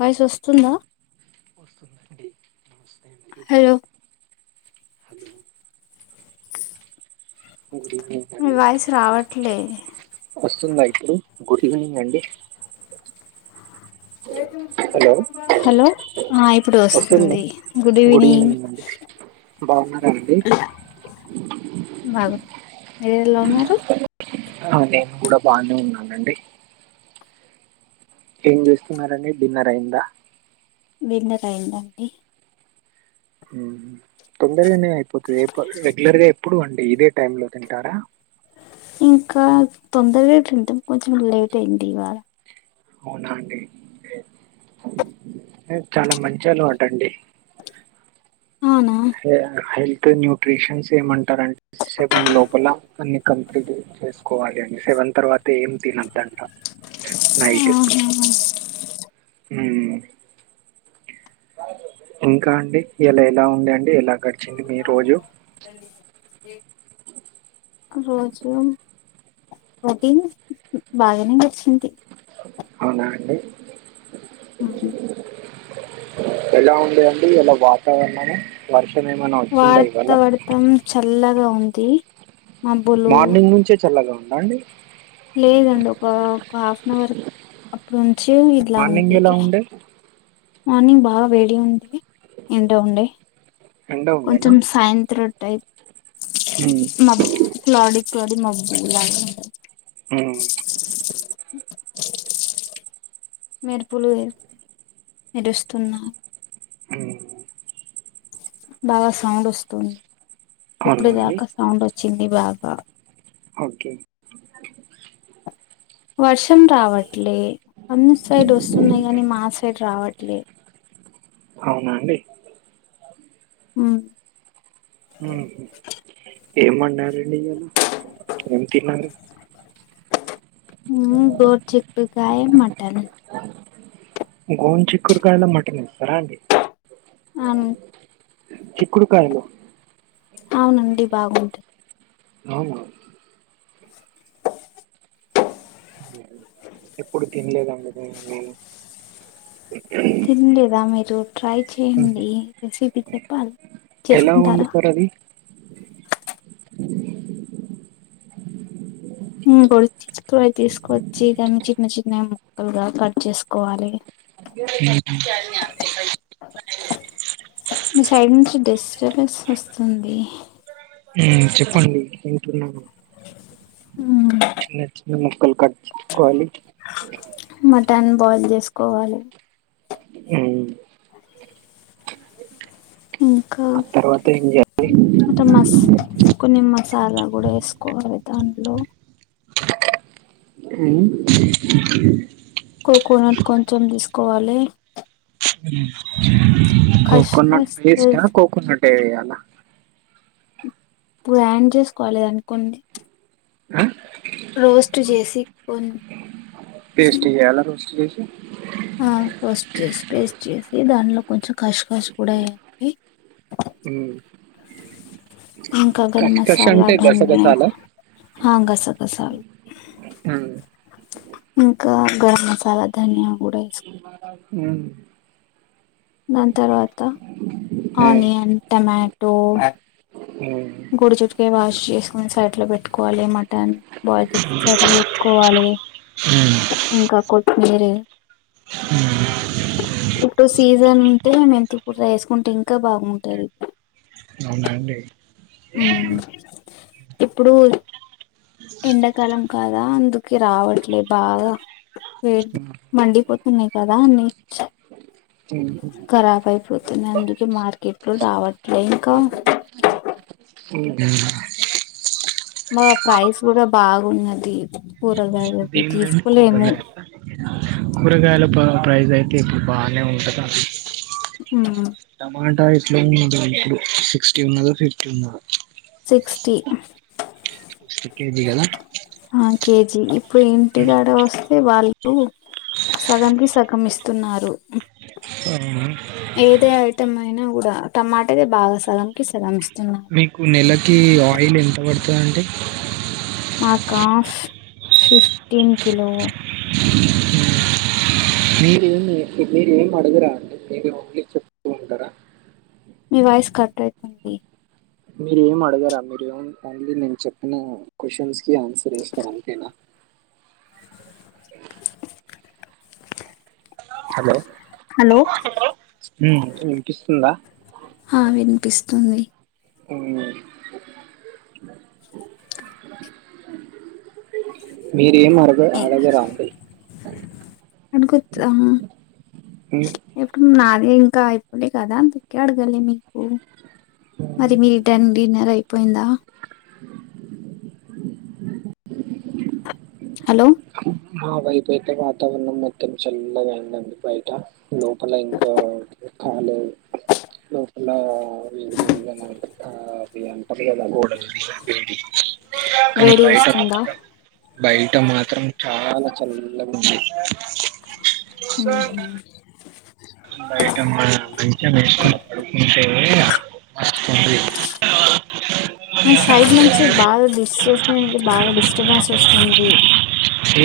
Voice వస్తుందా ందండి నమస్తే అండి హలో హలో గుడ్ ఈవినింగ్ మీ అండి వాయిస్ రావట్లే వస్తుందా ఇప్పుడు గుడ్ ఈవెనింగ్ అండి హలో హలో ఇప్పుడు ఆ వస్తుందా వస్తుంది గుడ్ ఈవినింగ్ బాగున్నారండి బాగున్నా మీరు ఎలా ఉన్నారు ఆ నేను కూడా బానే ఉన్నానండి ఏం చేస్తున్నారండి డిన్నర్ అయిందా విన్నరయింద అండి హ్మ్ తొందరగానే అయిపోతది రెగ్యులర్ గా ఎప్పుడు అండి ఇదే టైం లో తింటారా ఇంకా తొందరగే తింటాం కొంచం లేట్ అయింది ఇవాళ అవునండి ఓకే ఎ చాలా మంచి అలవాటు అండి అవునా ఎ హాయిల్ న్యూట్రిషన్స్ ఏమంటారం సెవెన్ లోపల అన్ని కంప్లీట్ చేసుకోవాలి అండి సెవెన్ దన్ తర్వాత ఏం తినొద్దు అంట ఆహా హా హ్మ్ ఇంకా అండి ఇయలా ఎలా ఉంది అండి ఎలా గడిచింది మీ రోజు తెలి రోజు రొటీన్ బాగానే గడిచింది అవునా అండి హ ఎలా ఉండేది అండి ఇయలా వాతావరణము వర్ష వార్త వర్తం చల్లగా ఉంది మబ్బులు మార్నింగ్ నుంచే చల్లగా ఉందా అండి లేదండి ఒక ఒక హాఫ్ అన్ అవర్ అప్పుడుంచి ఇట్లా మార్నింగ్ ఉంది ఎలా ఉండే? మార్నింగ్ బా వేడి ఉంది ఇంటో ఉండి ఎండ ఉండేనా? కొంచెం సాయంత్రం టయి హ్మ్. మబ్ క్లౌడిీ క్లౌడి మబ్బులా హ్మ్. మెరుపులుు మెరుస్తున్న్నాయ్ అ బాగా సౌండ్ వస్తుంది అవునా ఇప్పుడు అండి? దాకా సౌండ్ వ వచ్చింది బాగ ఓకే వర్షం రావట్లే అన్ని సైడ్ వస్తున్నాయి కాని మా సైడ్ రావట్లే అవునా అండి ఉమ్ ఏమ్ వండారండి ఇలా ఏం తిన్నారు ఉ గోర్ చిక్కుడుకాయ మటన్ గోర్ చిక్కురుకాయలా మటన్ చేస్తరా అండి అవున్ చిక్కుడుకాయలో అవునండి బాగుంటుంది అవున ఎప్పుడు తినలేదండి నేను తిన్లేదా మీరు ట్రై హ్మ్. చేయండి రెసిపీ చెప్పాలి ఎలా చేసుకుంటారా వండుతారు అది గోరు చిక్కుడు తీసుకొచ్చి దాన్ని చిన్న చిన్న ముక్కలుగా కట్ చేసుకోవాలి ఉమ్ మీ సైడ్ నుంచి డిస్టబెన్స్ వస్తుంది ఉమ్ చెప్పండి వింటున్నాను చిన్న చిన్న ముక్కలు కట్ చేసుకోవాలి టన్ బాయిల్ చేసుకోవాలి ఉ ఇంక ఆ తర్వాత ఏం చేయాలి అంటే మస్ కొన్ని మసాలా కూడ వేసుకోవాలె దాంట్లో ఉయ్ కొకొనట్ కొంచెం తీసుకోవాలి కష్ కోకోనట్ పేస్ట కోకోనట్ ఏ యాల ఇప్పుడు యాడ్ చేసుకోవాలె అనుకోండి అ రోస్ట్ చేసి కొన్ ద్య ఆ రోస్ట్ చేసి పేస్ట్ చేసి దానిలో కొంచెం కష్ కష్ కూడ వేయండి మ్మ్ ఇంక గరం కష్కష మసాల అంటే ధనియ గసగసాలా గసగసాలు ఉ ఇంక గరం మసాల ధన్య మ్ దాన్ తర్వాత మ్మ్ ఆనియన్ టమాటో మ్మ్ గుడి చుట్టుకే వాష్ చేసుకొని సైడ్ లో పెట్టుకోవాలి మాటన్ బాచే తీస్ సైడ్ లో పెట్టుకోవాలి మ్మ్ మ్మ్ ఇంకా కోతి మీర్ పుట్టు సీజన్ టే మెంతీ కూర చేసుంటే ఇంకా బాగుంటది. అవునా అండి ఊ ఇప్పుడు ఎండాకాలం కదా అందుకే రావట్లే బాగా వే మండిపో ఉన్నాయ్ కదా అని చా ఉ కరాబ్ అయిపోతుంది అందుకే మార్కెట్లో రావట్లేదు ఇంకా [unintelligible] మా ప్రైస్ కూడా బాగున్నది కూరగాయలది భీం లేండి తీసుకోలేము కూరగాయల కూరగాయల పా ప్రైస్ అయితే ఇప్పుడు బానే ఉంటద ఉమ్ టమోటా అయి లో ఇప్పుడు సిక్స్టీ ఉన్నదా ఫిఫ్టీ ఉన్నదా సిక్స్టీ ఒక కేజీ కదా ఆ కేజీ ఇప్పుడు ఇంటికాడ వస్ అంటే వాళ్లకు సగం కి సగం ఇస్తున్నారు అవునా ఏదే ఐటమ్ అయినా కూడా టమోటా అయితే బాగా సగం కి సగం ఇస్ మీకు నెలకి ఆయిల్ ఎంత పడుతది అండి మాకా ఫిఫ్ ఫిఫ్టీన్ కిలో మీరేమి మీరేమి అడుగురా అండి [unintelligible] చెప్తూ ఉంటారా మీ వాయిస్ కట్ అయితుంది మీరు ఏం అడగారా మీరు ఏం ఓన్లీ నేను చెప్పిన క్వ్చన్స్ కి ఆన్సర్ ఇస్తారా అంతేనా హలో హలో ఊ వినిపిస్తుందా హా వినిపిస్తుంది ఉ మీరేం అరగర అడిగారా అంటి ఎన్ కొత్త ఏప్పుడు నా ఇంకా అయిపోలే కదా అందుకే అడగాలే మీకు అదే మీ టెన్ డిన్నర్ అయిపోయిందా హలో మా వైపు అయితే వాతావరణం మొత్తం చల్లగా ఉంది అండి బయట లోపల ఇంకా కాలే లోపల వేడి వేడిగా [unintelligible] అవి అంటారు కదా కానీ వేడిగ బయట వస్తుందా మాత్రం బయట మాత్రం చాలా చల్లగా ఉంది ఉహు బయట మాత్రం మంచం వేసుకోని పడుకుంటే మస్త్ ఉంది మీ సైడ్ నుంచి బాగా డిస్ట్రెస్ అది బాగా డిస్టర్బెన్స్ వస్తుంది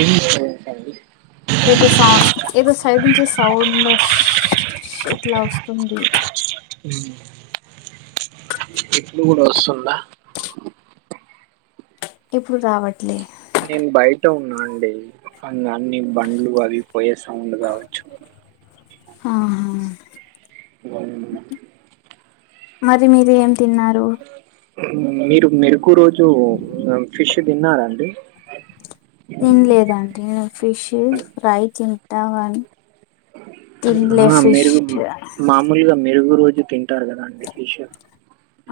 ఏ మిస్ ఏదో సౌ ఏదో సైడ్ నుంచి సౌండ్ వస్ ఇట్లా వస్తుంది ఉ అ ఇప్పుడు కూడా వస్తుందా ఇప్పుడు రావట్లే నేను బయట ఉన్నా అండి అ అన్ని బండ్లు అవి ఇవి పోయే సౌండ్ కావచ్చు అహా ఉం మరి మీరు ఏం తిన్నారు మీరు మెరుకు రోజు ఫిష్ తిన్నారండి తినలేదండి నేను ఫిష్ ఫ్రై తింటా కానీ తినలే ఆ ఫిష్ మెరుగు మామూలుగా మెరుగు రోజు తింటారు కదా అండి ఫిష్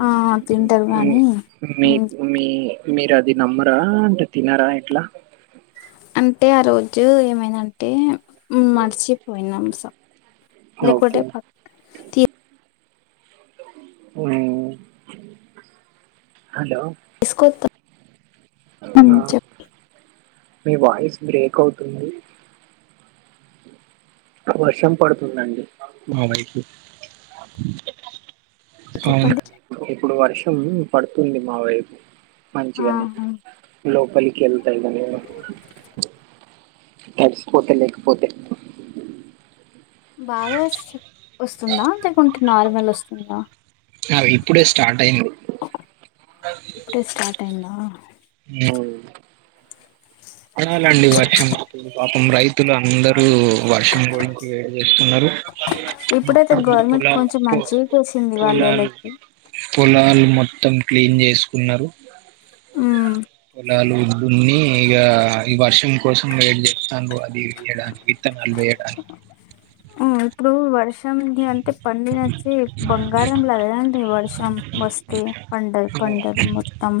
ఆ తింటారు కానీ ఉమ్, మీకు మీ మీరు అది నమ్మరా అంటే తినరా ఎట్లా అంటే ఆ రోజు ఏమైందంటే మర్చిపోయినాం లేకుంటే ఓకే పక్క ఉమ్ హలో తీసుకొస్తా మీ వాయిస్ బ్రేక్ అవుతుంది వర్షం పడుతుందండి మా వైపు అవునా చెప్పండి ఇప్పుడు వర్షం పడుతుంది మా వైపు మంచిగానే ఆహా లోపలికెళ్తా ఇగ నేను తడిసిపోతా లేకపోతే బాగా వస్తుందా లేకుంటే నార్మల్ వస్తుందా అది ఇప్పుడే స్టార్ట్ అయింది ఇప్పుడే స్టార్ట్ అయిందా ఉ పడాలండి వర్షం పాపం రైతులు అందరు ఇప్పుడు వర్షం పోయి వేసుకున్నారు మొత్తం పొలాలు ప్పు చింది వాళ్ళళకి పొలాలు మొత్తం క్లీన్ చేసుకున్నారు ఉమ్ పొలాలు దున్ని ఇగ ఈ వర్షం కోసం వెయిట్ చేతాన్లు అది వేయడానికి విత్తనాలు వేయడానికి ప్రషంధ అంతే పండినచ్చి బంగారం లాగదండి వర్షం వస్తే పండలు పంటలు మొత్త తమ్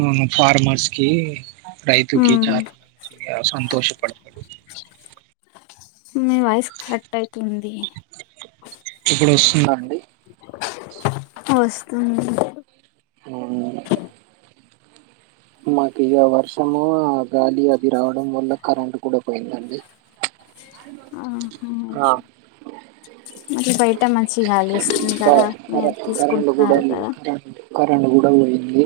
ఉమ్ ఫార్మర్స్కి రైతుకి ఉమ్ చాలా మంచిగా సంతోషపడతడు మీ వాయిస్ కట్ అవుతుంది ఇప్పుడు వస్తుందండి వస్తుంది అ మాకు ఇక వర్షము ఆ గాలి అది రావడం వల్ల కరెంట్ కూడా పోయిందండి అహా ఆ మరి బైట మంచి గాలి వస్తుంది క కదా అద్ తీసుకుంట్నారు కదా కరెండు గూడా బొయింది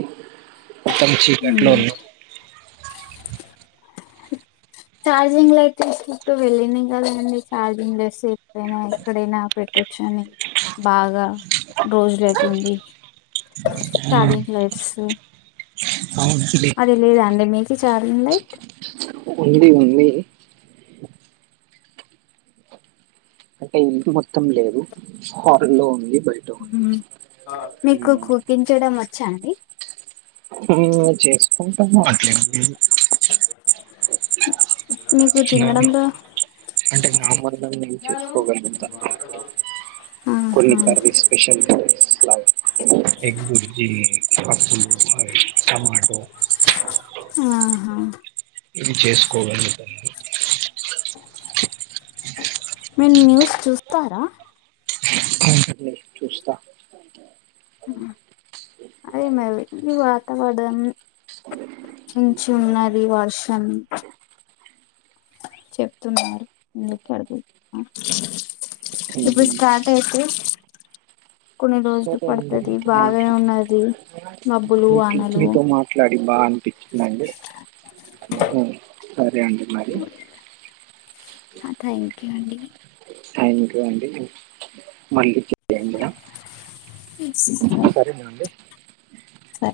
మొత్తం చీకట్లో ఉమ్ ఉన్నా ఛార్జింగ్ లో అయితే సిఫ్టు వెళ్ళినం గదండి చార్జింగ్ చేస్తే ఎప్పుడైనా ఎక్కడైనా పెట్టొచ్చని బాగా రోజులెట్లుంది చార్జింగ్ లైట్స్ అది లేదాండి మీకు ఛార్జింగ్ లైట్ ఉంది ఉంది అంటే ఇంటి మొత్తం లేదు హార్రుల్లో ఉంది బయట ఉంది మీకు కుకింగ్ చేయడం వచ్చా అండి చేసుకుంటాము అట్లేం లేదు మీకు నావి తినడంలో అంటే నా మరదల్ నేన్ చేసుకోగలుగుతా కొన్ని ఆహా కర్రీస్ స్పెషల్ కర్రీస్ లాగ ఎగ్ బుర్జి పప్పులు అయ్ టమాటో ఆహా ఇవి చేసుకోగలుగుతా మీన్ న్యూస్ చూస్తారా చూస్తా అదే మరి ఈ వాతవదం కొంచుం నది వర్షం చెప్తున్నారు ఎందుకెడుదు ఇప్పుడు ఉమ్, స్టార్ట్ అయితే కొన్ని రోజులు పడుతుది బాగనే ఉన్నది మబ్బులు వానలు చిట్టీతో మాట్లాడి బా అనిపిచ్చిందండి సరే అండి మరి థ్యాంక్ యూ అండి థాంక్యూ అండి మళ్ళీ [inaudible] సరేనా అండి సర స